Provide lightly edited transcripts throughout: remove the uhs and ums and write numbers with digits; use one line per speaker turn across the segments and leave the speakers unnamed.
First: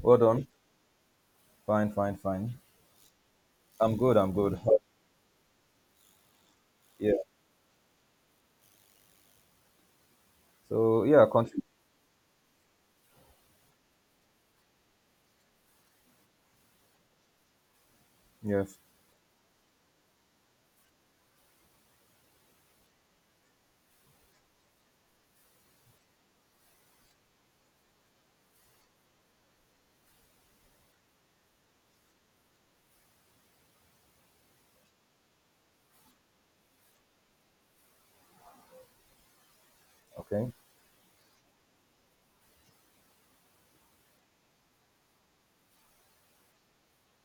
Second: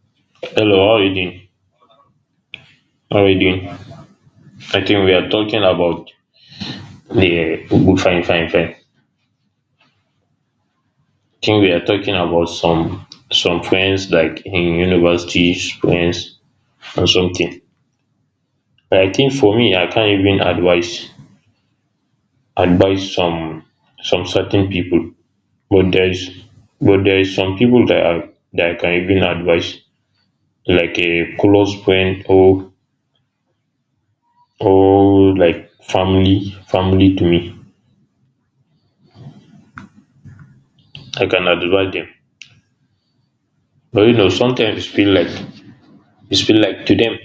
Well done.
Hello, how are you doing?
Fine, fine, fine.
How are you doing?
I'm good. I'm good.
I think we are talking about
Yeah.
the fine, fine, fine. I
So yeah,
think
continue.
we are talking about some friends like in university friends and something.
Yes.
But I think for me, I can't even advise some certain people. But there is some people that I can even advise, like a close friend or like family to me.
Okay.
I can advise them. But you know, sometimes feel like to them,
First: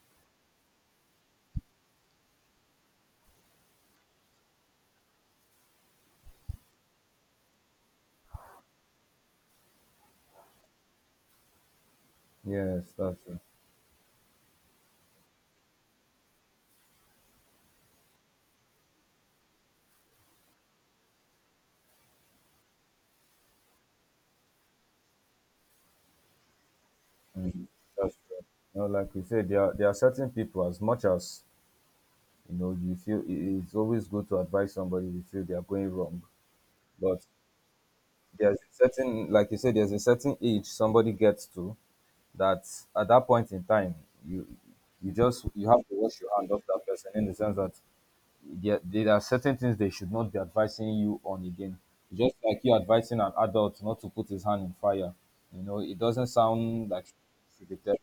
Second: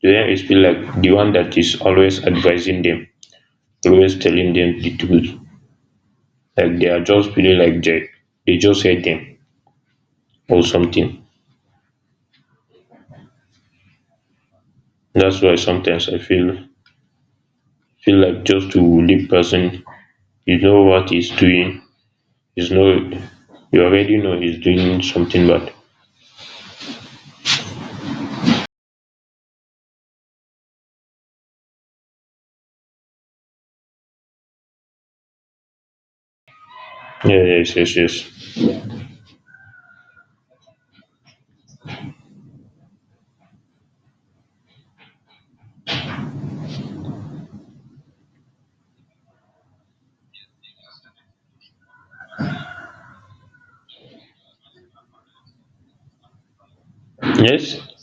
it feel like the one that is always advising them, always telling them the truth. Like they are just feeling like they just hate them or something.
Yes, that's true.
That's why sometimes I feel like just to leave person, you know what he's doing, he's no you already know he's doing something bad.
Mm, that's true. You know, like we said, there are certain people. As much as you know, you feel it's always good to advise somebody. You feel they are going wrong, but
Yeah, yes, yes,
there's
yes.
a certain, like you said, there's a certain age somebody gets to that at that point in time, you you have to wash your hand off that person in the sense that there are certain things they should not be advising you on again. Just like you advising an adult not to put his hand in fire. You know, it doesn't sound like you should be
Yes,
telling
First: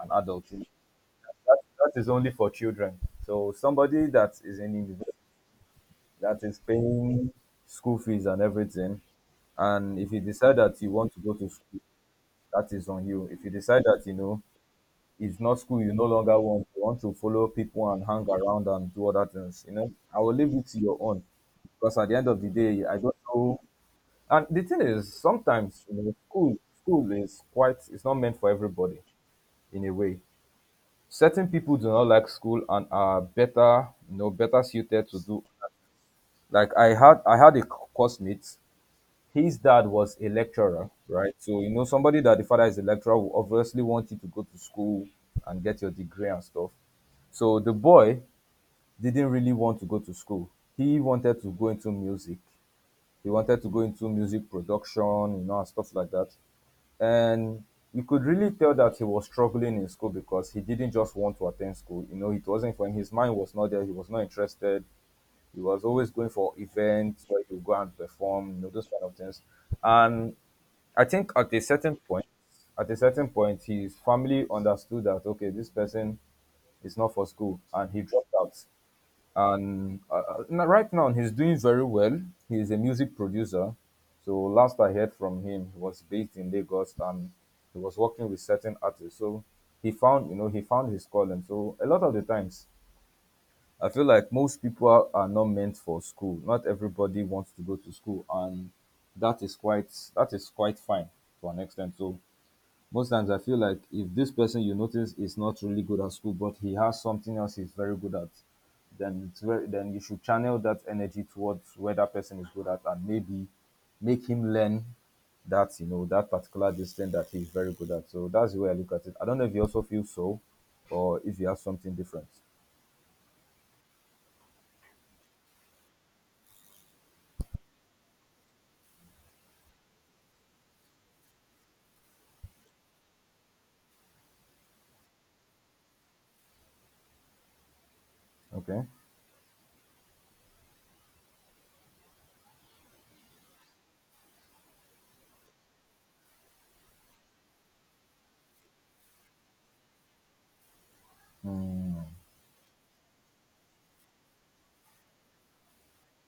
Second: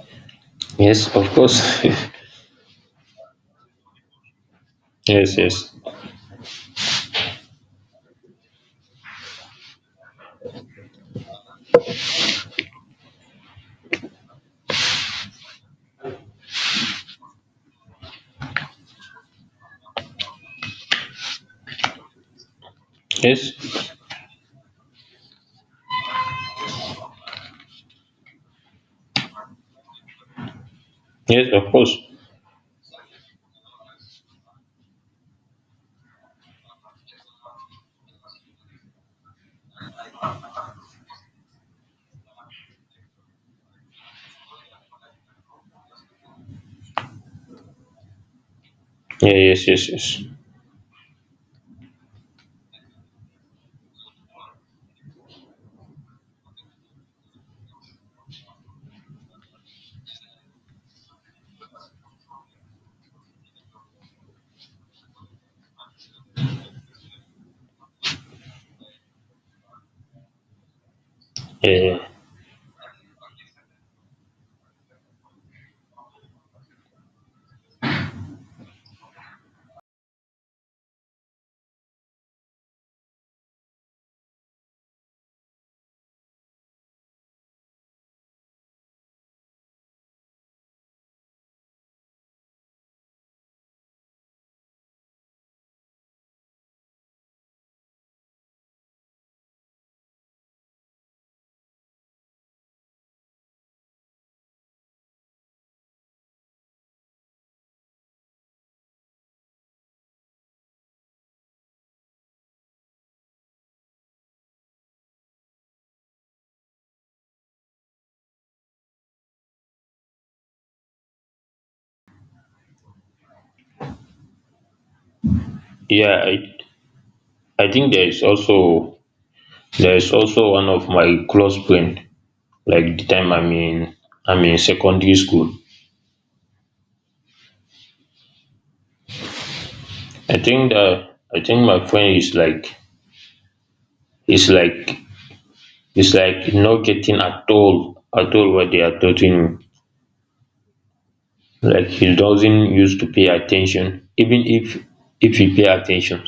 an adult. That,
yes, of course.
that is only for children. So somebody that is in university,
Yes, yes.
that is paying school fees and everything, and if you decide that you want to go to school, that is on you. If you decide that, you know, it's not school you no longer want. You want to follow people and hang around and do other things. You know, I will leave it to your own because at the end of the day, I don't know.
Yes,
And the thing is, sometimes you know, school is quite it's not meant for everybody in a way. Certain
yes, of
people do
course.
not like school and are better, you know, better suited to do. Like I had a course mate, his dad was a lecturer, right? So you know somebody that the father is a lecturer will obviously want you to go to school and get your degree and stuff. So the boy didn't
Yeah,
really
yes,
want to
yes,
go to
yes.
school. He wanted to go into music. He wanted to go into music production, you know, and stuff like that. And you could really tell that he was struggling in school because he didn't just want to attend school. You know, it wasn't for him. His mind was not there. He was not interested. He was always going for events where he would go and perform, you know, those kind of things. And I think at a
Yeah,
certain
yeah.
point, at a certain point, his family understood that okay, this person is not for school, and he dropped out. And right now, he's doing very well. He is a music producer. So last I heard from him, he was based in Lagos and he was working with certain artists. So he found, you know, he found his calling. So a lot of the times, I feel like most people are not meant for school. Not everybody wants to go to school, and that is quite that is quite fine to an extent. So most times I feel like if this person you notice is not really good at school, but he has something else he's very good at, then then you should channel that energy towards where that person is good at and maybe make him learn that you know that particular discipline that he's very good at. So that's the way I look at it. I don't know if you also feel so, or if you have something different.
Yeah, I think there is also one of my close friend, like the time I'm in secondary school.
Okay.
I think that I think my friend is is like is like not getting at all what they are teaching him. Like
Mm,
he doesn't used to pay attention. Even if he pay attention,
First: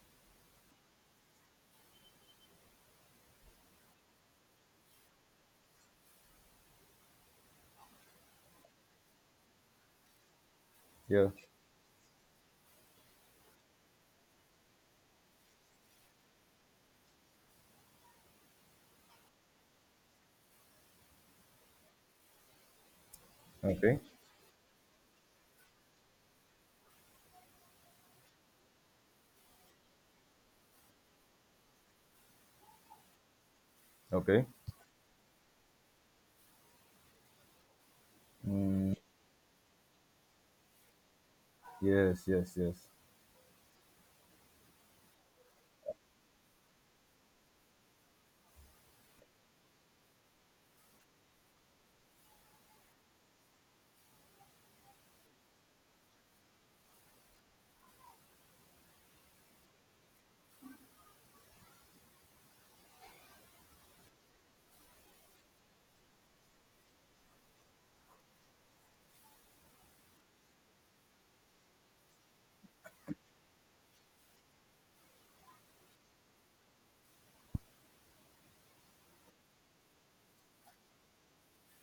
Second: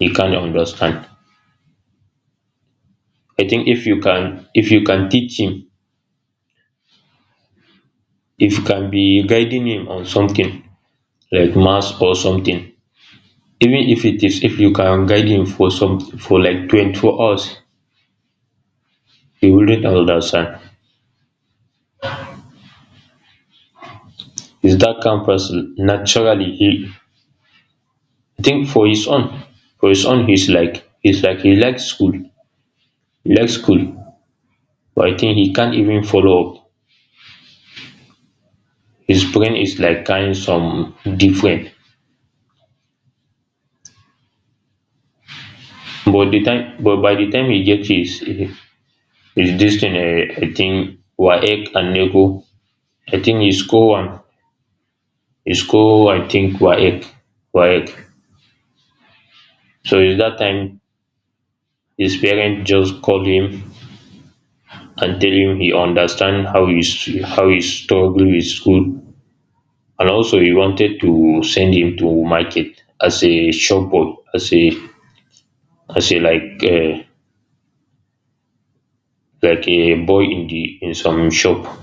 he can't understand. I think if you can teach him, if you can be guiding him on something
yeah.
like maths or something, even if it is if you can guide him for some for like 24 hours he wouldn't understand.
Okay.
He's that kind of person naturally. He i think for his own, he's like he likes school. Likes school
Okay.
but I think he can't even follow up. His brain is like kind of some different.
Yes. Yes. Yes.
But the time but by the time he gets his this thing, I think WAEC and NECO, I think he score one. He score, I think WAEC, waec so it's that time his parents just call him and tell him he understand how he s- how he struggle with school, and also he wanted to send him to market as a shop boy, as a as a, like a, like a boy in the in some shop.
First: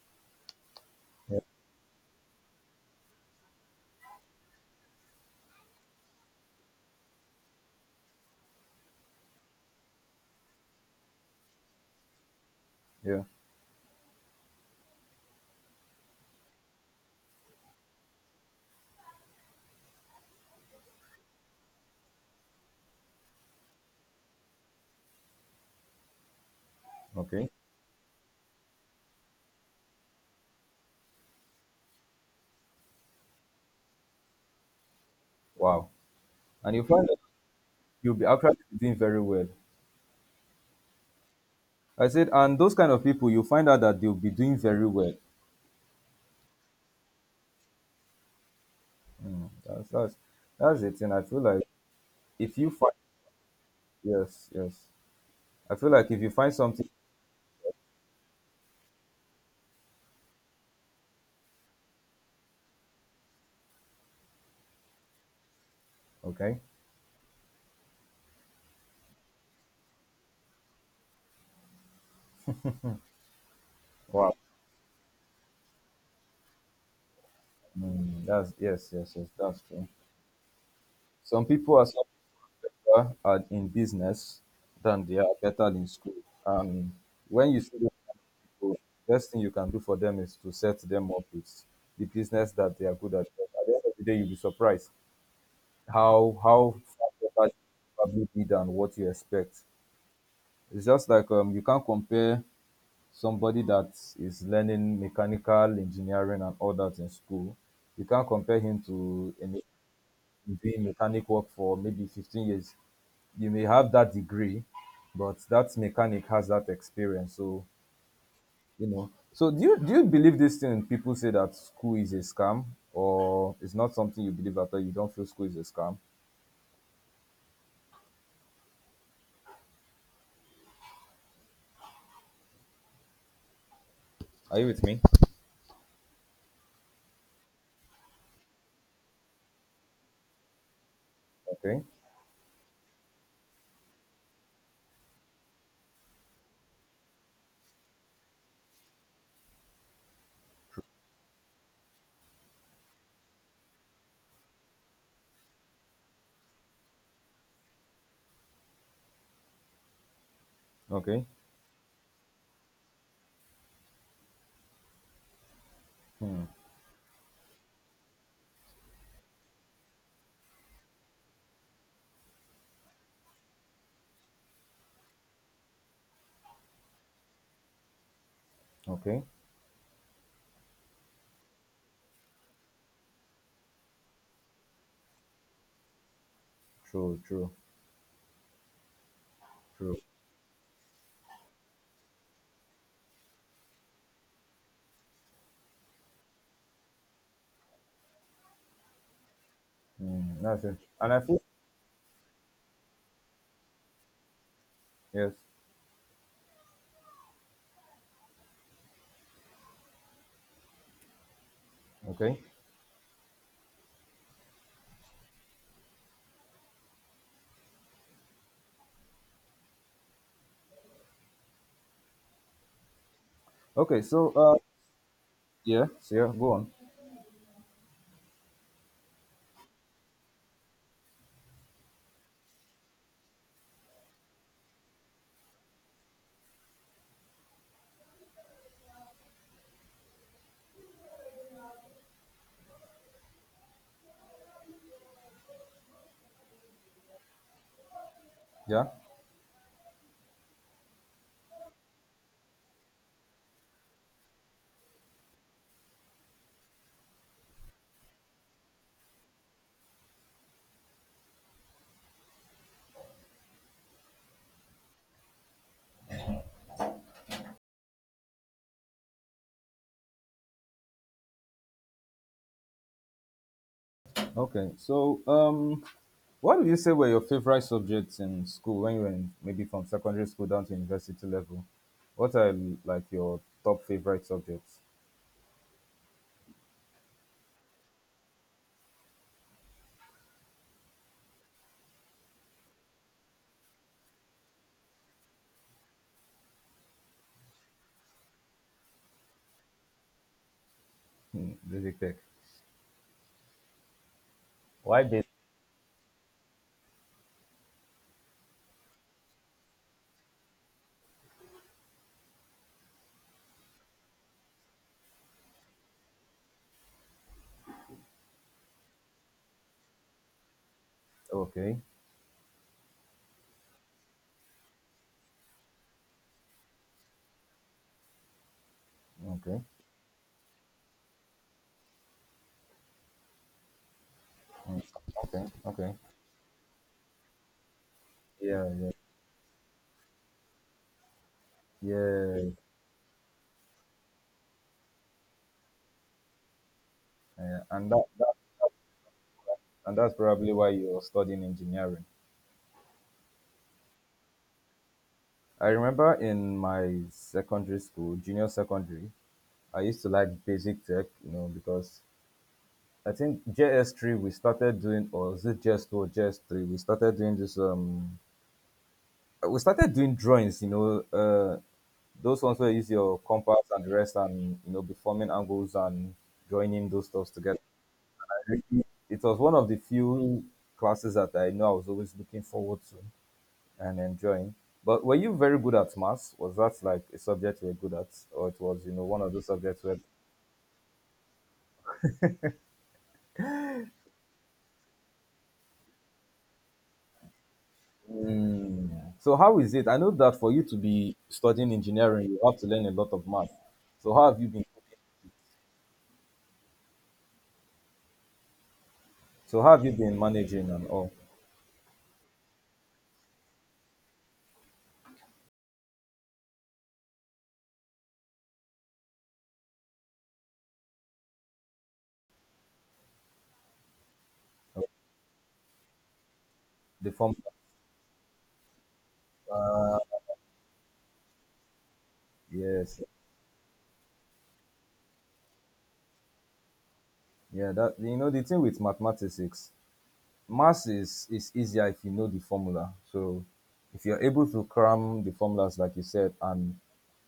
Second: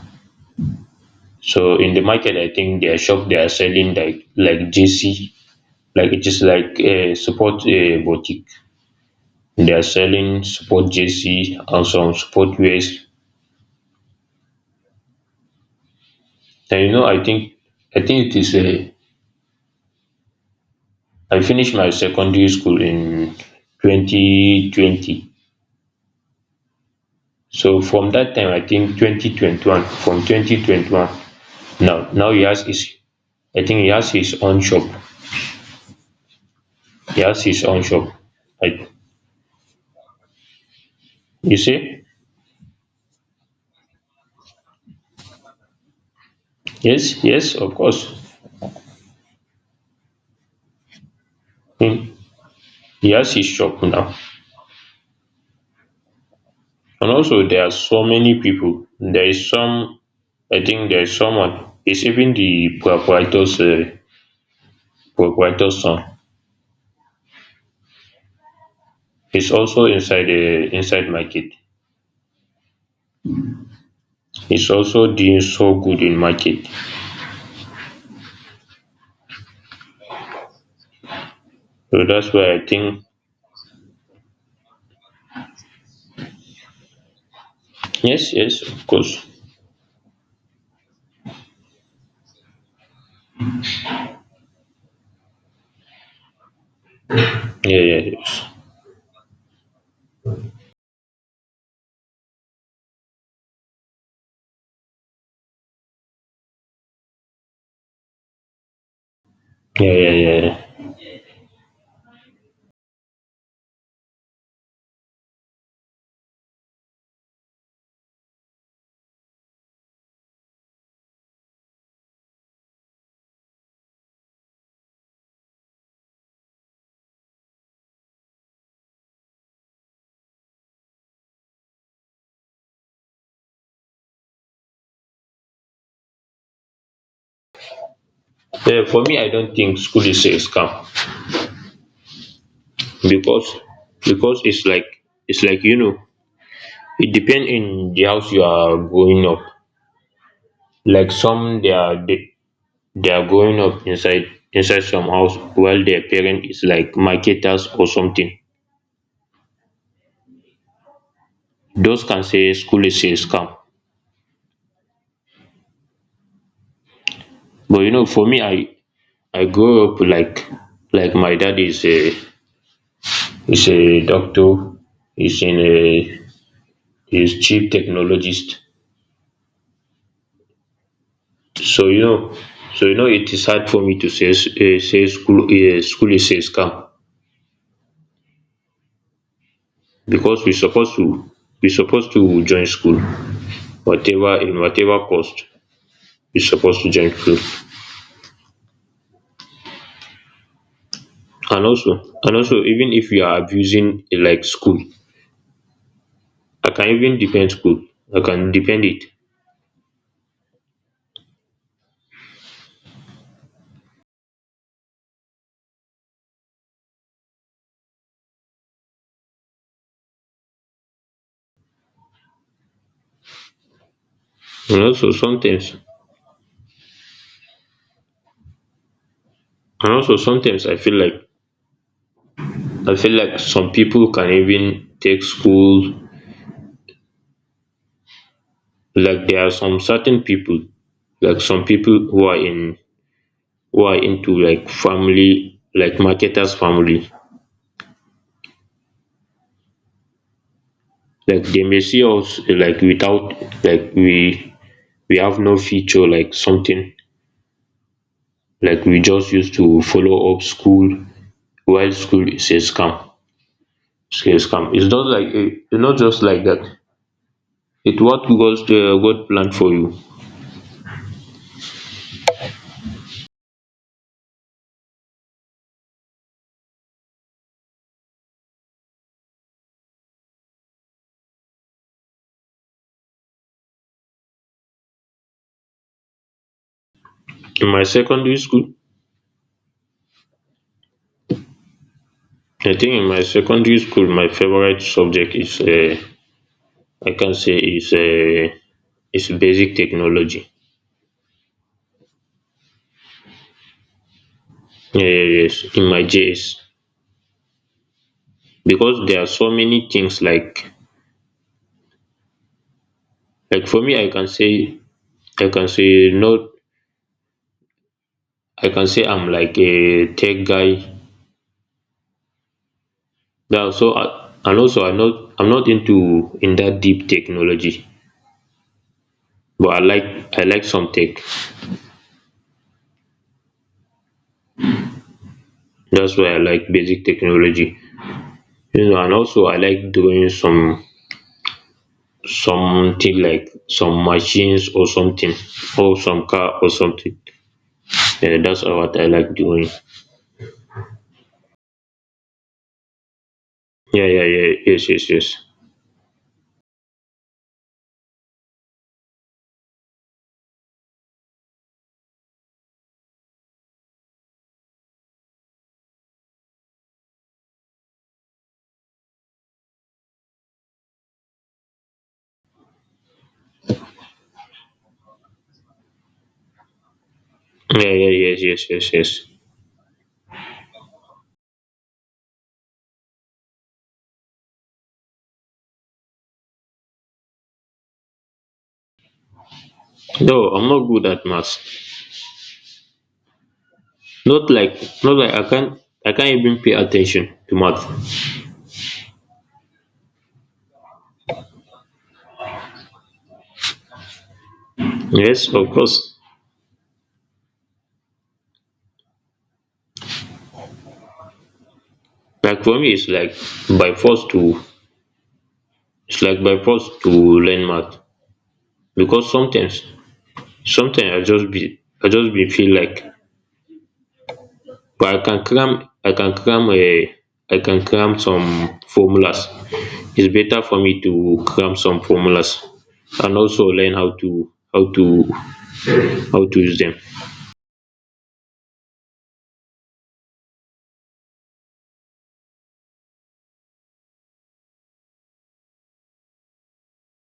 Yeah.
So in the market, I think their shop they are selling like JC, like it is like a support a boutique. They are selling support JC and some support wares.
Yeah.
And you know, I think it is a I finished my secondary school in 2020.
Okay.
So from that time, I think 2021, from 2021 now, he has his, I think he has his own shop.
Wow. And you find that
He has his own shop.
you'll be actually
I,
doing very well.
you see?
I said, and those kind of people, you find out that they'll be doing very well.
Yes, yes, of course.
That's that's that's it. And I feel like
Hmm.
if you find,
He has his shop now.
yes, yes, I feel like if you find something,
And also, there are so many people. There is some, I think there is someone, it's even the proprietor's, proprietor's son.
okay,
He's also inside, inside my kid.
wow,
Is also doing so good in market.
mm, that's yes, yes, yes, that's true. Some people are some
So that's why I think
people are in business than they are better in school. And when you see those
yes, yes,
people,
of course.
best thing you can do for them is to set them up with the business that they are good at. At the end of the day, you'll be surprised how far better you
Yeah, yeah,
probably
yes.
be than what you expect. It's just like you can't compare somebody that is learning mechanical engineering and all that in school. You can't compare him to a
Yeah, yeah, yeah, yeah.
doing mechanic work for maybe 15 years. You may have that degree, but that mechanic has that experience. So you know. So do you believe this thing? People say that school is a scam, or it's not something you believe at all. You don't feel school is a scam. Are you with me?
Yeah, for me, I don't think school is a scam,
Okay,
because it's like you know it depends in the house you are growing up. Like some they are they are growing up inside some house while their parent is like marketers or something.
okay,
Those can say school is a scam. But you know, for me, I grow up like my dad is a doctor. He's in a He's chief technologist.
okay.
So you know, so you know, it is hard for me to say s- eh, say school eh, school is a scam,
True, true, true.
because we supposed to join school whatever in whatever cost. We supposed to join school,
Mm, that's it. And I feel
and also even if you are abusing eh, like school.
yes.
I can even defend school, I can defend it.
Okay. Okay. So,
and also sometimes
yeah. So, yeah. Go on.
and also sometimes I feel like some people can even take school, like there are some certain people, like some people who are in who are into like family like marketers family,
Yeah.
like they may see us like without like we we have no feature like something, like we just used to follow up school while school is a scam, it's a scam. It's not like eh, it's not just like that. It what goes to God planned for you.
Okay. So, what do you say were your favorite subjects in school when you were in, maybe from secondary school down to university level? What are like your top favorite subjects?
In my secondary school, my favorite subject is um, I can say is um, is basic technology.
Hmm, basic tech. Why basic?
Yes. In my JS, because there are so many things like for me I can say no I can say I'm like a tech guy
Okay.
now. So I, and also I'm not into in that deep technology,
Okay.
but I like some tech.
Mm, okay. Okay.
That's why I like basic technology.
Yeah.
You
Yeah.
know, and also I like doing some
Yeah.
something like some machines or something, or some car or something.
Yeah. And that
Yeah, that's what I like doing.
and that's probably why you're studying engineering.
Yeah, yeah, yeah. Yes, yes, yes.
I remember in my secondary school, junior secondary, I used to like basic tech, you know, because I think JS3 we started doing, or was it JS2 or JS3? We started doing this. We started doing drawings, you know, those ones where you use your compass and the rest, and you know, deforming angles and joining those stuffs together.
Yeah, yeah, yes, yes, yes,
It
yes.
was one of the few classes that I know I was always looking forward to and enjoying. But were you very good at maths? Was that like a subject you were good at, or it was you know one of those subjects where.
No, I'm not good at maths. Not like I can't even pay attention to math.
Mm. So how is it? I know that for you to be studying engineering, you have to learn a lot of math. So how have you been?
Yes, of course.
So how have you been managing and all
Like for me it's like by force to it's like by force to learn math. Because sometimes I just be feel like, but I can cram
the form?
I can cram some formulas. It's better for me to cram some formulas,
Yes,
and also learn how to how to use them.
yeah. That you know the thing with mathematics, maths is easier if you know the formula. So if you're able to cram the formulas like you said and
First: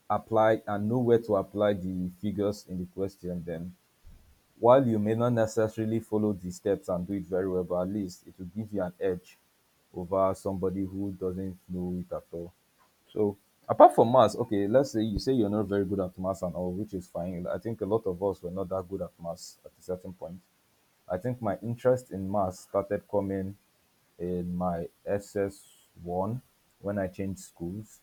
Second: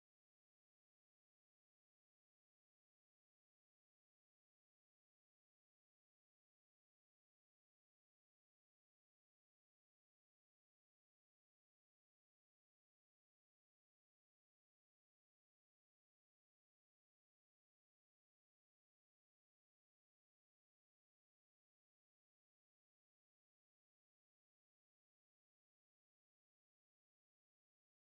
apply and know where to apply the figures in the question, then while you may not necessarily follow the steps and do it very well, but at least it will give you an edge over somebody who doesn't know it at all. So apart from maths, okay, let's say you say you're not very good at maths and all, which is fine. I think a lot of us were not that good at maths at a certain point. I think my interest in maths started coming in my SS1 when I changed schools.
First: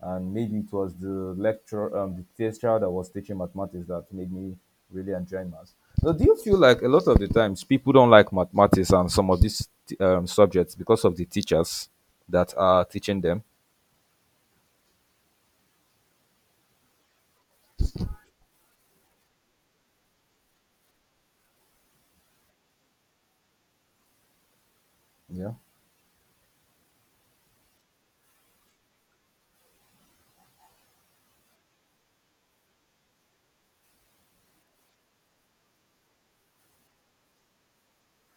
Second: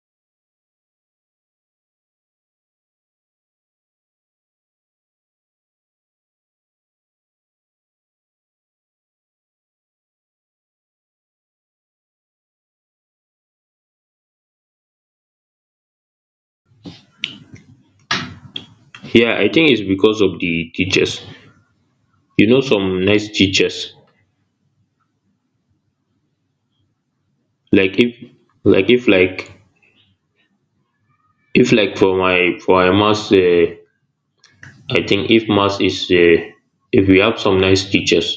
And maybe it was the the teacher that was teaching mathematics that made me really enjoy maths. So, do you feel like a lot of the times people don't like mathematics and some of these subjects because of the teachers that are teaching them?
Yeah, I think it's because of the teachers. You know, some nice teachers,
Yeah,
like if like if, like for my maths, I think if maths is, if we have some nice teachers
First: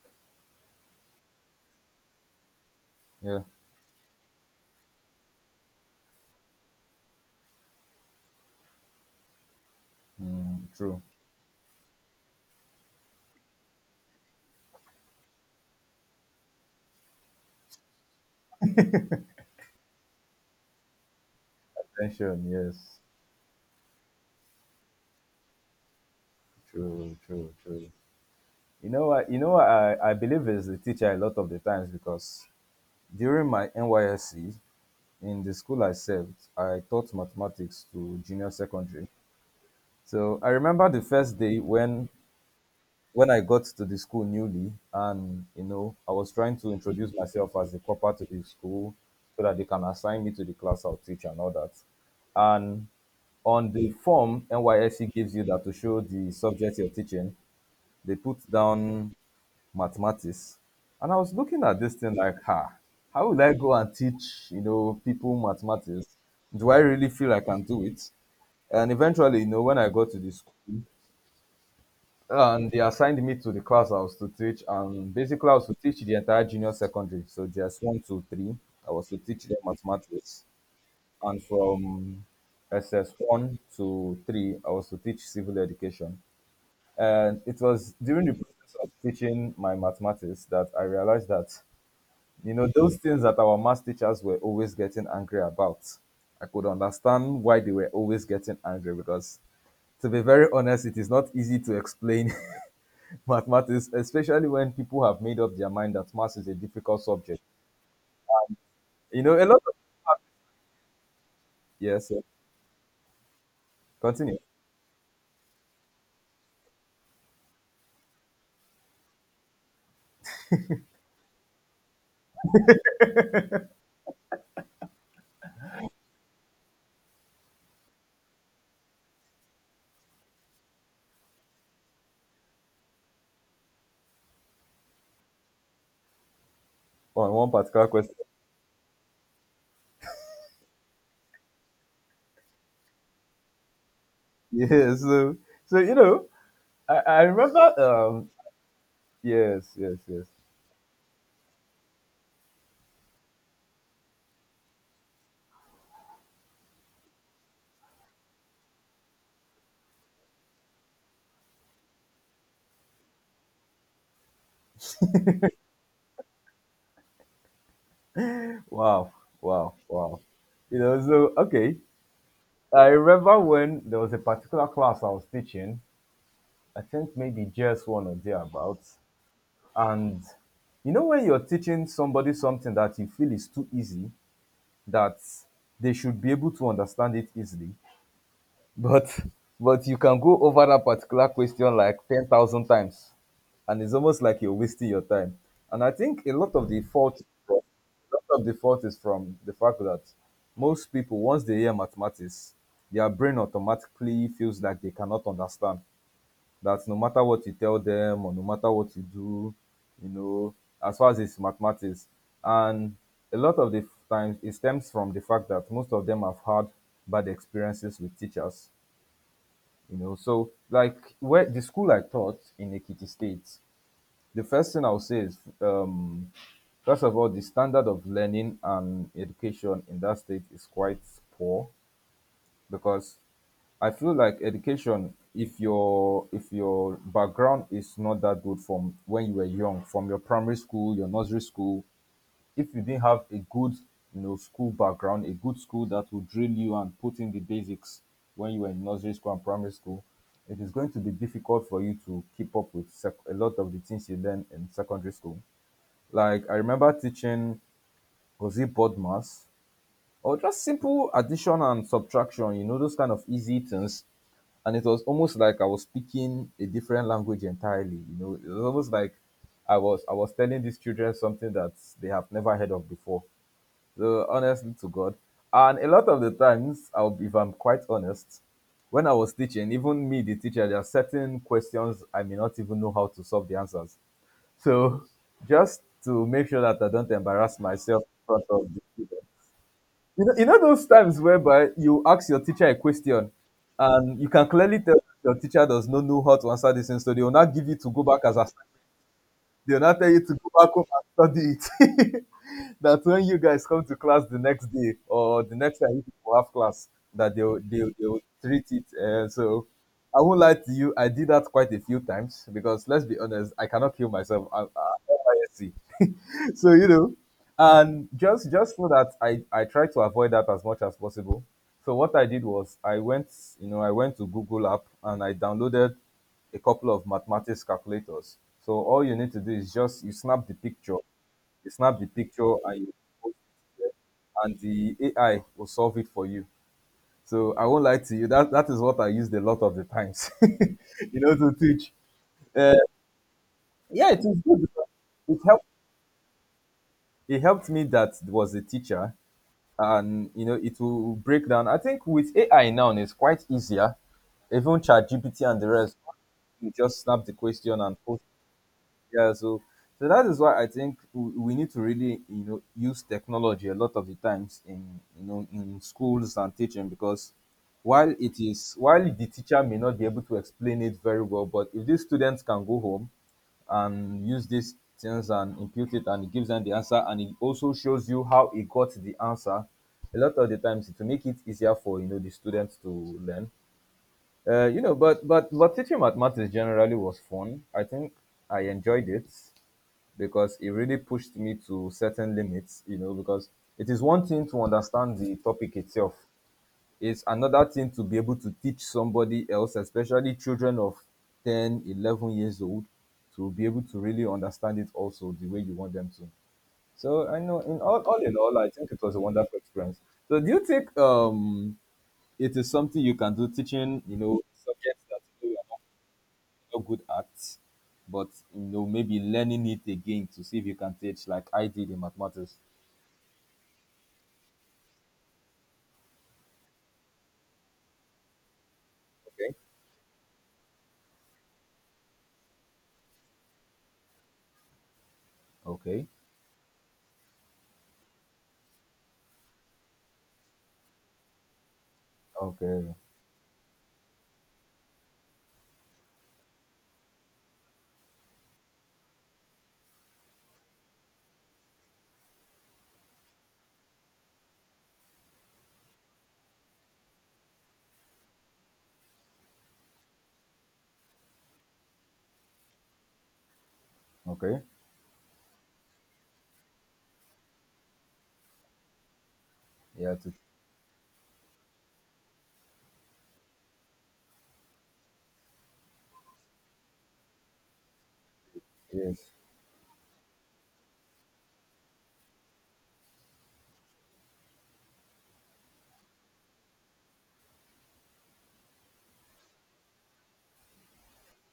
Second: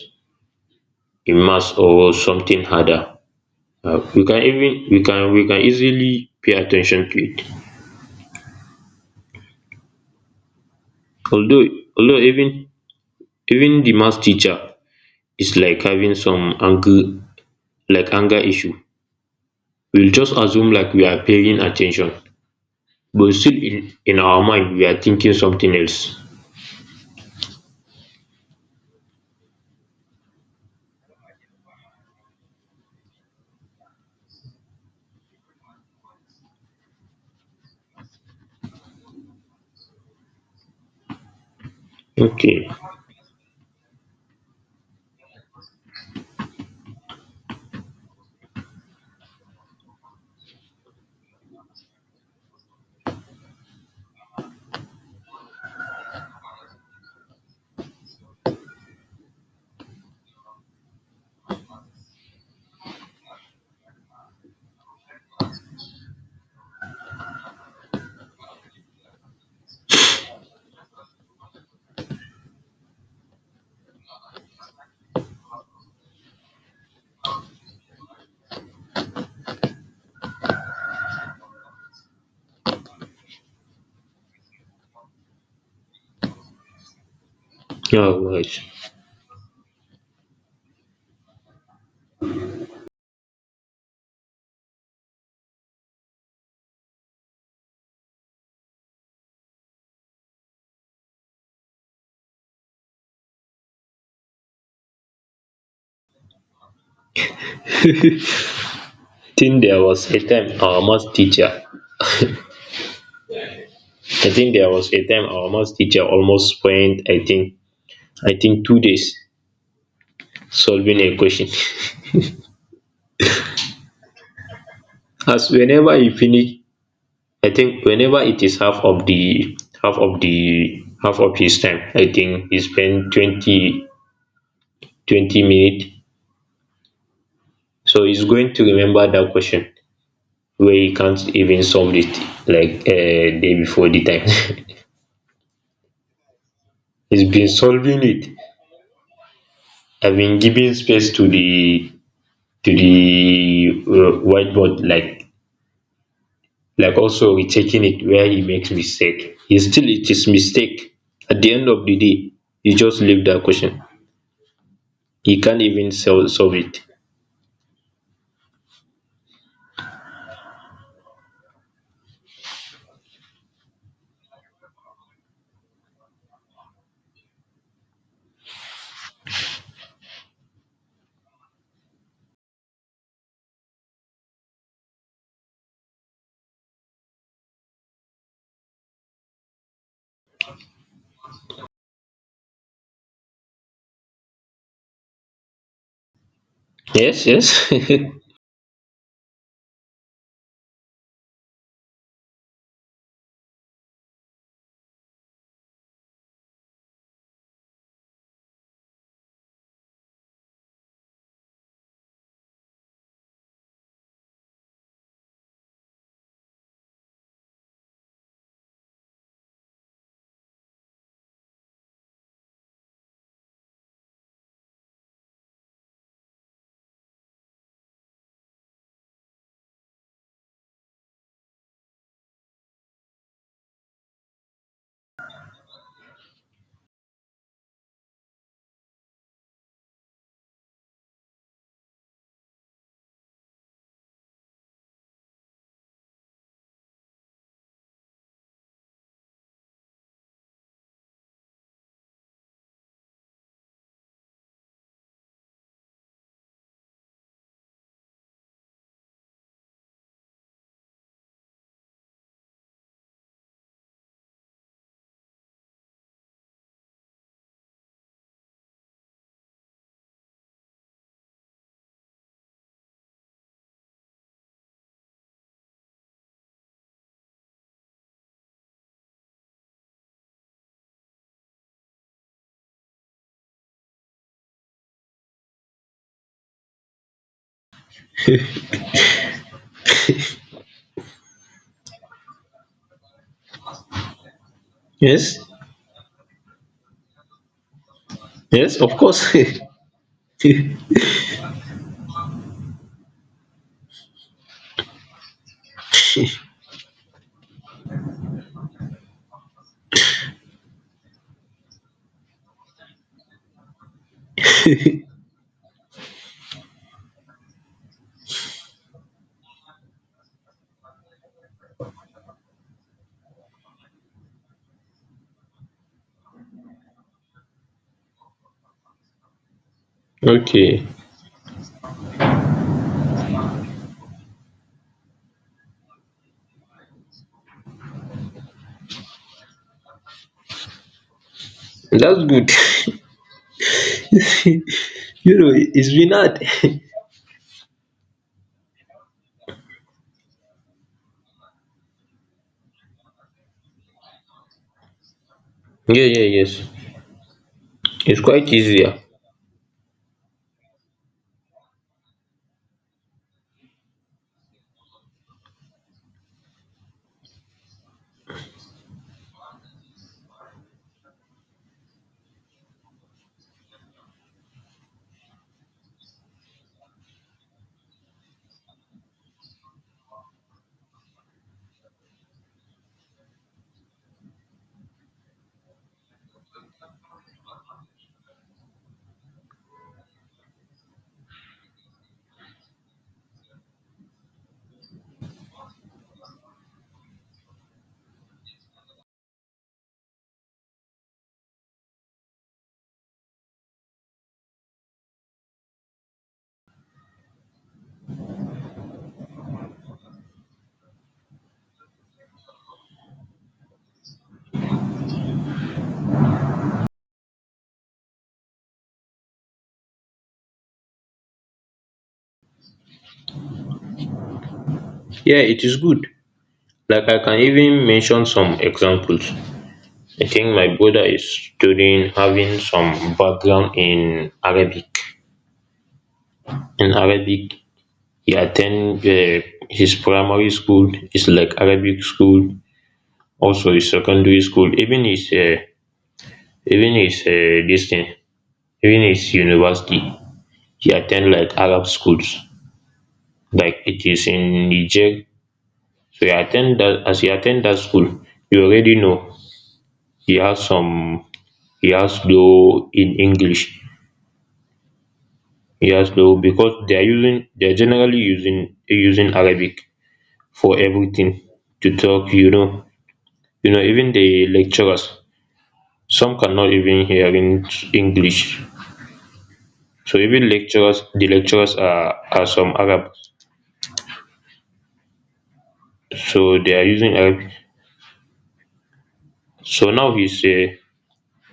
in maths or something harder,
yeah,
we can even we can easily pay attention to it.
mm, true.
although Although even the math teacher is like having some anger, like anger issue, we'll just assume like we are paying attention,
Attention, yes,
but still in our mind we are thinking something else.
true, true, true. You know what? You know what? I believe is the teacher a lot of the times because during my NYSC in the school I served, I taught mathematics to junior secondary. So I remember the first day when
Okay.
I got to the school newly, and you know I was trying to introduce myself as the proper to the school so that they can assign me to the class I'll teach and all that. And on the form NYSC gives you that to show the subject you're teaching, they put down mathematics. And I was looking at this thing like, ha, how will I go and teach, you know, people mathematics? Do I really feel I can do it? And eventually, you know, when I got to the school and they assigned me to the class I was to teach, and basically I was to teach the entire junior secondary. So just one, two, three. I was to teach them mathematics. And from SS1 to 3, I was to teach civil education. And it was during the
Alright.
process of teaching my mathematics that I realized that you know, those things that our math teachers were always getting angry about, I could understand why they were always getting angry because, to be very honest, it is not easy to explain mathematics, especially when people have made up their mind that math is a difficult subject. You
I
know, a lot
think
of.
there was a time our math teacher
Yes, yes.
I
Continue
think there was a time our math teacher almost spent I think 2 days solving a question. As whenever he finish, I think whenever it is half of the half of his time, I think he spent twenty twenty 20 minutes.
on one particular
So
question.
he's going to remember that question where he can't even solve it, like a day before the time.
Yes, so you know, I
He's been
remember.
solving it.
Yes, yes,
I've
yes.
been giving space to the whiteboard, like also rechecking it where he makes mistake. He still it is mistake. At the end of the day, he just leave that question. He can't even sol- solve it.
Wow, wow, wow. You know, so, okay. I remember when there was a particular class I was teaching, I think maybe just one or thereabouts. And you know, when you're teaching somebody something that you feel is too easy, that they should be able to understand it easily, but but you can go over that particular question like 10,000 times, and it's almost like you're wasting your time. And I think
Yes, yes.
a lot of the fault is from the fact that most people, once they hear mathematics, their brain automatically feels like they cannot understand, that no matter what you tell them or no matter what you do, you know, as far as it's mathematics. And a lot of the times it stems from the fact that most of them have had bad experiences with teachers, you know. So like where the school I taught in Ekiti State, the first thing I'll say is first of all, the standard of learning and education in that state is quite poor, because I feel like education, if your background is not that good from when you were young, from your primary school, your nursery school, if you didn't have a good, you know, school background, a good school that will drill you and put in the basics when you were in nursery school and primary school, it is going to be difficult for you to keep up with a lot of the things you learn in secondary school. Like I remember teaching, was it board maths or just simple addition and subtraction, you know, those kind of easy things, and it was almost like I was speaking a different language entirely. You know, it was almost like I was telling these children something that they have never heard of before. So honestly to God. And a lot of the times, I'll if I'm quite honest, when I was teaching, even me, the teacher, there are certain questions I may not even know how to solve the answers. So just to make sure that I don't embarrass myself in front of the student, you know, you know those times whereby you ask your teacher a question and you can clearly tell your
Yes,
teacher does not know how to answer this thing, so they will not give you to go back as a
yes, of course.
they'll not tell you to go back home and study it. That when you guys come to class the next day or the next time you people have class, that they'll treat it. So I won't lie to you, I did that quite a few times because let's be honest, I cannot kill myself. I am NYSC. So you know, and just so that I try to avoid that as much as possible. So what I did was I went, you know, I went to Google app and I downloaded a couple of mathematics calculators. So all you need to do is just you snap the
Okay.
picture, you snap the picture and you post it there, and the AI will solve it for you. So I won't lie to you that that is what I used a lot of the times. You know, to teach,
That's good.
uh, yeah, it is good because
You
it
know,
helped,
it's been hard.
it helped me that there was a teacher. And you know, it will break down. I think with AI now, it's quite easier. Even ChatGPT and the rest,
Yeah, yeah, yes.
you just snap the question and
It's
post.
quite easier, yeah.
Yeah, so so that is why I think we need to really, you know, use technology a lot of the times in, you know, in schools and teaching, because while it is while the teacher may not be able to explain it very well, but if these students can go home and use these things and impute it, and it gives them the answer, and it also shows you how it got the answer, a lot of the times, to make it easier for, you know, the students to learn. You know, but teaching mathematics generally was fun. I think I enjoyed it because it really pushed me to certain limits, you know, because it is one thing to understand the topic itself. It's another thing to be able to teach somebody else, especially children of 10, 11 years old, to be able to really understand it also the way you want them to. So I know, in all in all, I think it was a wonderful experience. So do you think it is something you can do, teaching, you know, subjects that you no good at, but you know, maybe learning it again to see if you can teach like I did in mathematics.
Yeah, it is good. Like I can even mention some examples.
Okay.
I think my brother is studying having some background in Arabic,
Okay,
in arabic he attend, his primary school is like Arabic school,
okay.
also his secondary school, even his this thing. During his university, he attend like Arab schools, like it is in Niger. So he attend that, as he attend that school, you already know he has some he has low in English.
Okay.
He has low because they are using they're generally using using Arabic
Yeah, to
for everything to talk, you know. You know, even the lecturers, some cannot even hear in English.
yes.
So even lecturers the lecturers are some Arab. So they are using Arabic. So now he's a,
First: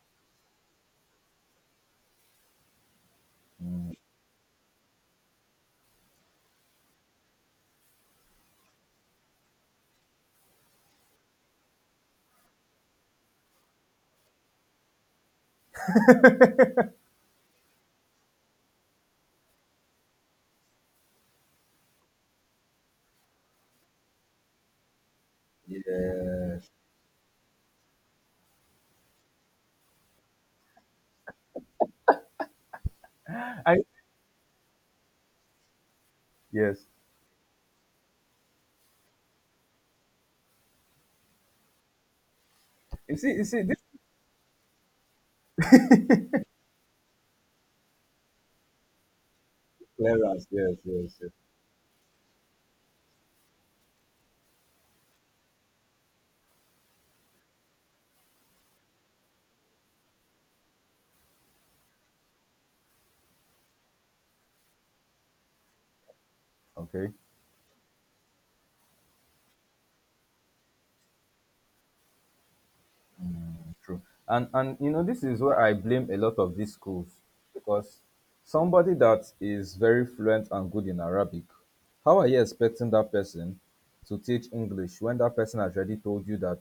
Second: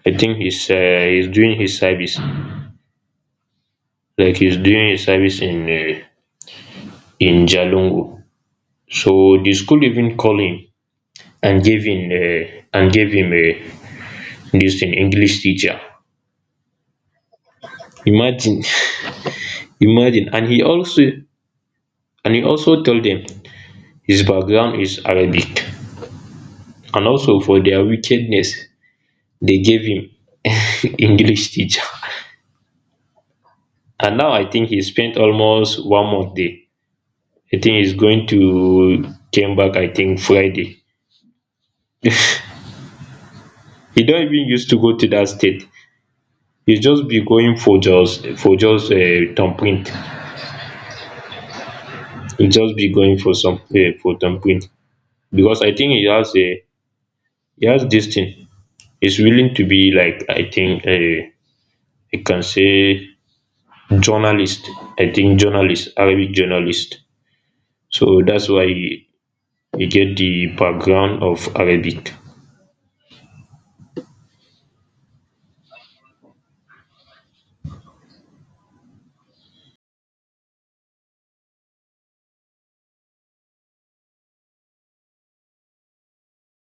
I think he's, he's doing his service
Mm,
in, in Jalungu. So the school even called him and gave him, and gave him uh, this thing English teacher. Imagine, imagine, and he also told them his background is Arabic,
yes.
and also for their wickedness they gave him English teacher.
I
And now I think he spent almost one month there.
yes.
I think he's going to came back. I think Friday.
You see. You see. This
E don even use to go to dat state. He just be going for just
is
thumbprint.
clearance. Yes. Yes. Yes.
He just be going for some for thumbprint, because I think he has a, he has dis thing, he's willing to be like I think um, you can say journalist, I think journalist Arabic journalist.
Okay,
So that's why he get the background of Arabic.
true. And you know, this is where I blame a lot of these schools because somebody that is very fluent and good in Arabic, how are you expecting that person to teach English when that person has already told you that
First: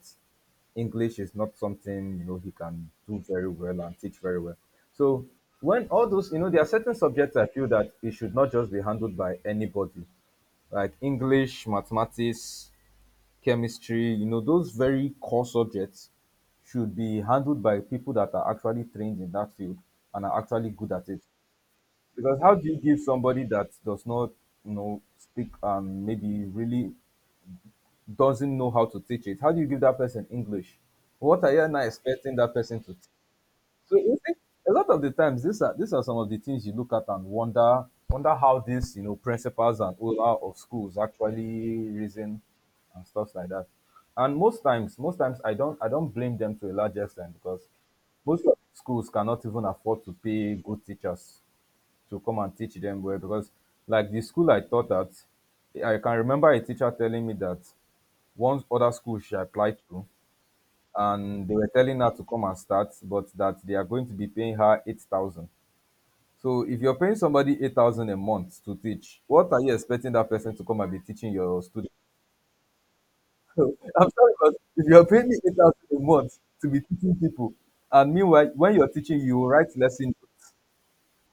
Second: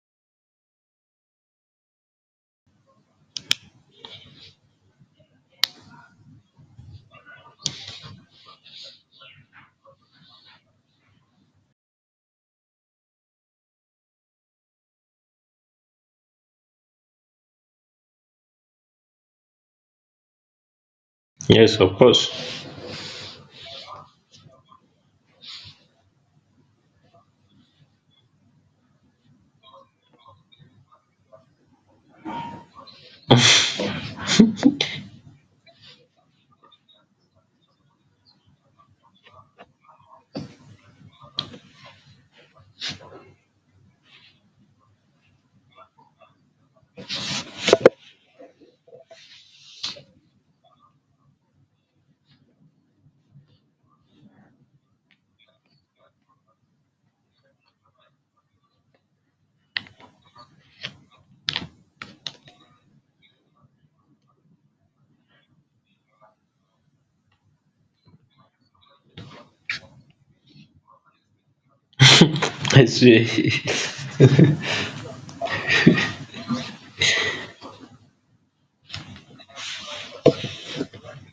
English is not something, you know, he can do very well and teach very well. So when all those, you know, there are certain subjects I feel that it should not just be handled by anybody, like English, mathematics, chemistry, you know, those very core subjects should be handled by people that are actually trained in that field and are actually good at it.
Yes, of
Because how
course.
do you give somebody that does not, you know, speak and maybe really doesn't know how to teach it? How do you give that person English? What are you now expecting that person to teach? So you see, a lot of the times, these are some of the things you look at and wonder, how these, you know, principals and all out of schools actually reason and stuff like that. And most times I don't blame them to a large extent because most of the schools cannot even afford to pay good teachers to come and teach them well, because like the school I taught at, I can remember a teacher telling me that once other schools she applied to, and they were telling her to come and start, but that they are going to be paying her 8,000. So if you're paying somebody 8,000 a month to teach, what are you expecting that person to come and be teaching your students?
I swear.
I'm sorry, but if you're paying me 8,000 a month to be teaching people, and meanwhile, when you're teaching, you write lesson notes,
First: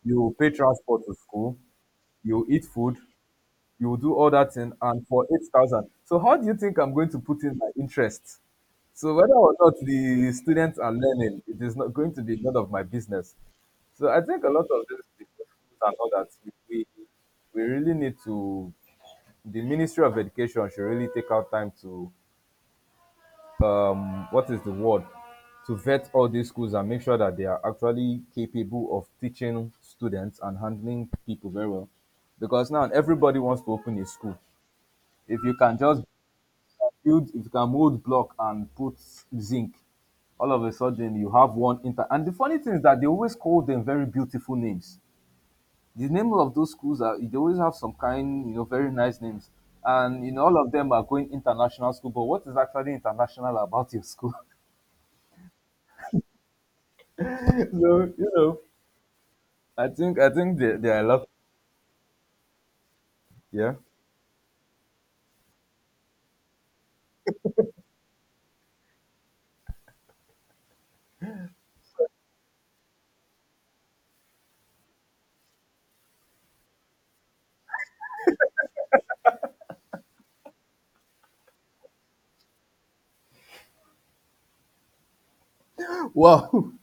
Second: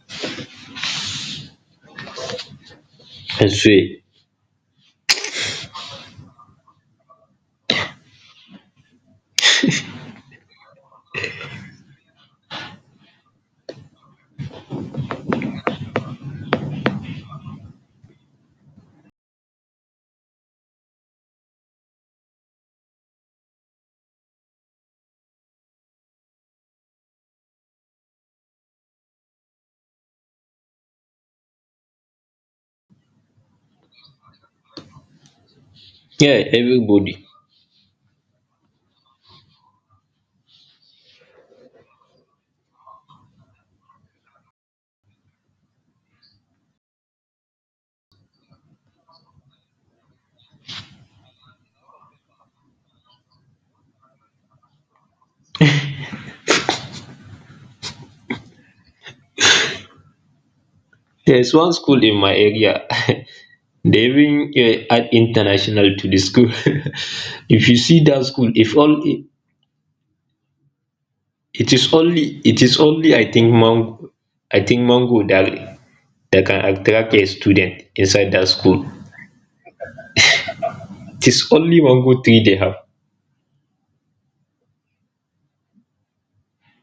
you pay transport to school, you eat food,
I swear.
you will do all that thing and for 8,000. So how do you think I'm going to put in my interest? So whether or not the students are learning, it is not going to be none of my business. So I think a lot of this business and all that, we we really need to, the Ministry of Education should really take out time to, what is the word, to vet all these schools and make sure that they are actually capable of teaching students and handling people very well. Because now everybody wants to open a school, if you can just
Yeah, everybody.
build, if you can mold block and put zinc, all of a sudden you have one inter. And the funny thing is that they always call them very beautiful names. The name of those schools are, they always have some kind, you know, very nice names. And you know, all of them are going international school. But what is actually international about your school? So you know, I think there, there are a lot.
There is one school in my area.
Yeah.
They even, add international to the school. If you see that school, if all, it is only I think Mango, I think Mango that can attract a student inside that school. It is only Mango tree they have.
Wow.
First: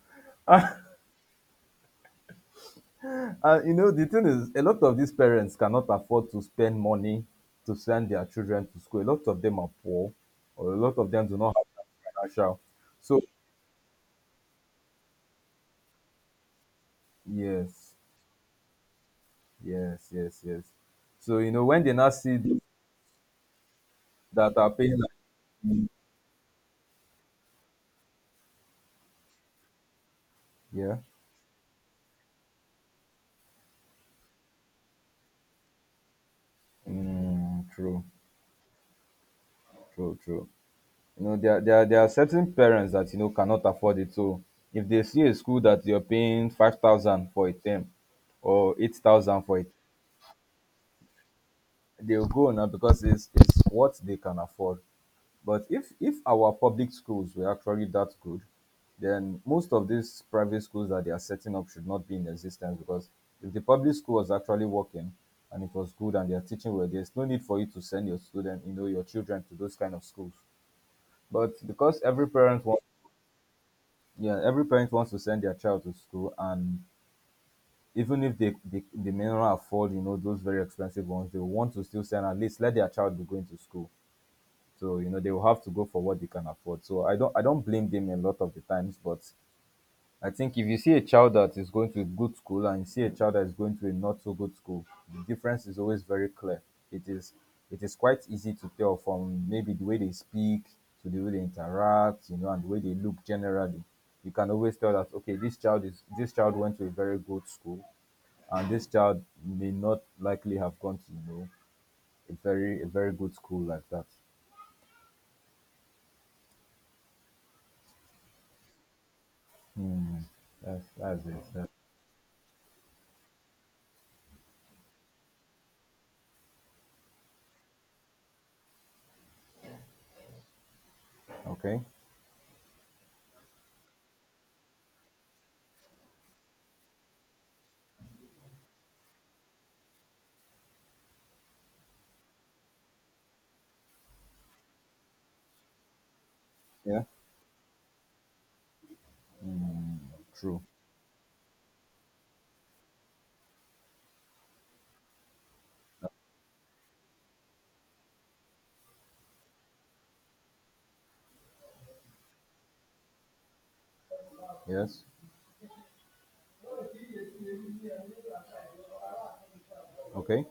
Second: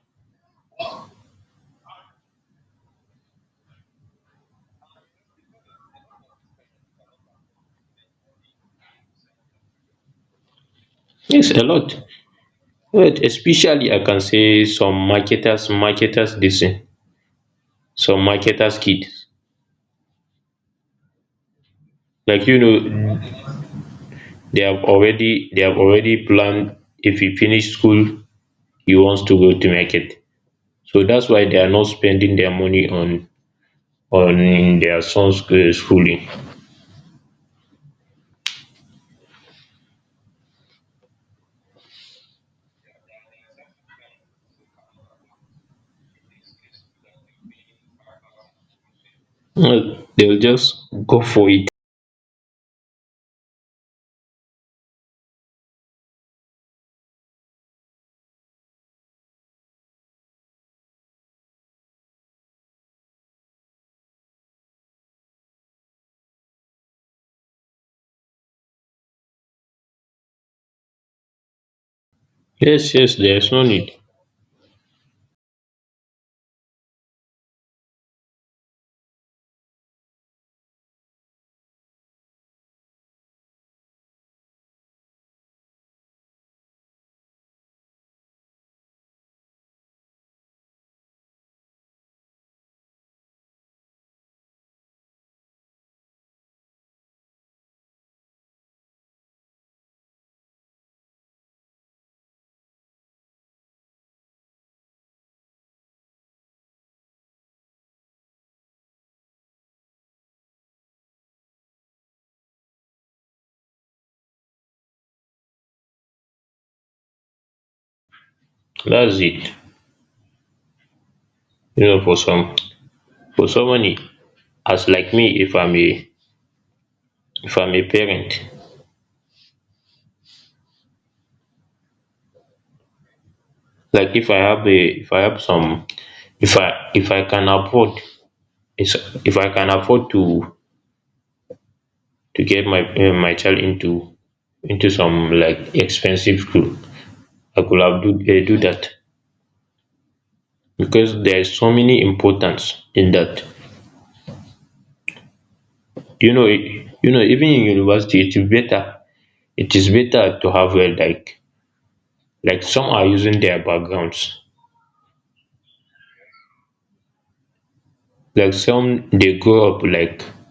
And you know, the thing is, a lot of these parents cannot afford to spend money to send their children to school. A lot of them are poor, or a lot of them do
Yes,
not
a
have that
lot.
financial. So
But especially I can say some marketers this thing.
yes,
Some marketers kids.
yes, yes, yes. So you know, when they now see
Like you know,
that are paying, like,
they have already planned, if you finish school you want to go to market,
yeah,
so that's why they are not spending their money on their son's, schooling.
mm, true, true, true. You know, there are certain parents that, you know, cannot afford it. So if they see a school that you're paying 5,000 for a term, or 8,000 for a,
No, they'll just go for it.
they'll go now because it's what they can afford. But if our public schools were actually that good, then most of these private schools that they are setting up should not be in existence because if the public school was actually working and it was good and they are teaching well, there's no need for you to send your student, you know, your children to those kind of schools. But because every parent wants,
Yes, yes, there's no need.
yeah, every parent wants to send their child to school, and even if they may not afford, you know, those very expensive ones, they want to still send, at least let their child be going to school. So you know, they will have to go for what they can afford. So I don't blame them a lot of the times, but I think if you see a child that is going to a good school and you see a child that is going to a not so good school, the difference is always very clear. It is it is quite easy to tell from maybe the way they speak to the way they interact, you know, and the way they look generally. You can always tell that okay, this child went to a very good school and this child may not likely have gone to, you know, a very, a very good school like that.
That's it.
Hmm. That's it. That-
You know, for some, for someone as like me, if I'm a parent,
okay.
like if I have a, if I, can afford, it's, if I can afford to get my my child into some like expensive school,
Yeah.
I could have do, do that.
True.
Because there is so many importance in that. You know e- even in university it is better to have a like, some are using their backgrounds,
Yes.
like some they grow up like
Okay.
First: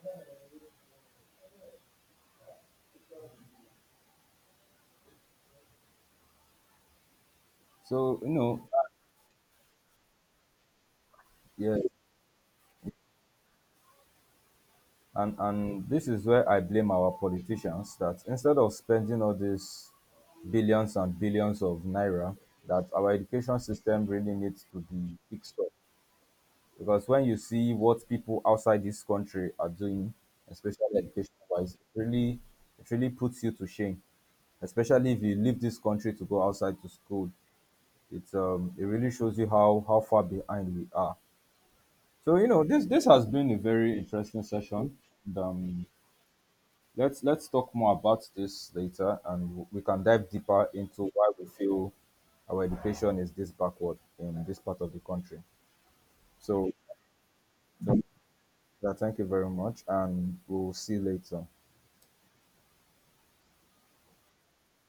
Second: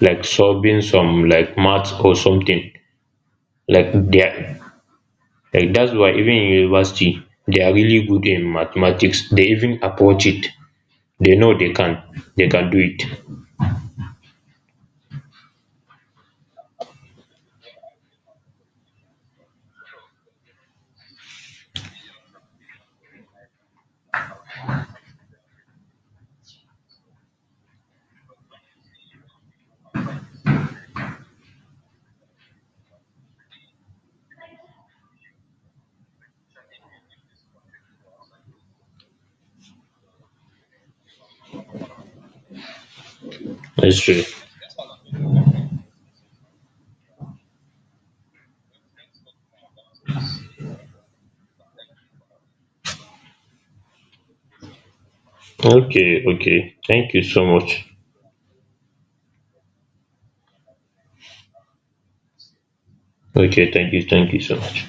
solving some like maths or something, like they are that's why even in university they are really
So
good
you
in
know,
mathematics, they even approach it, they know they
yeah,
can do it.
and this is where I blame our politicians that instead of spending all these billions and billions of naira, that our education system really needs to be fixed up. Because when you see what people outside this country are doing, especially education wise, it really, it really puts you to shame, especially if you leave this country to go outside to school. It's it really shows you how far behind we are. So you know, this has been a very
That's true.
interesting session. And, let's talk more about this later, and we can dive deeper into why we feel our education is this backward in this part of the country.
Okay, okay,
So
thank you so much.
yeah, thank you very much and we'll see you later.
Okay, thank you, thank you so much.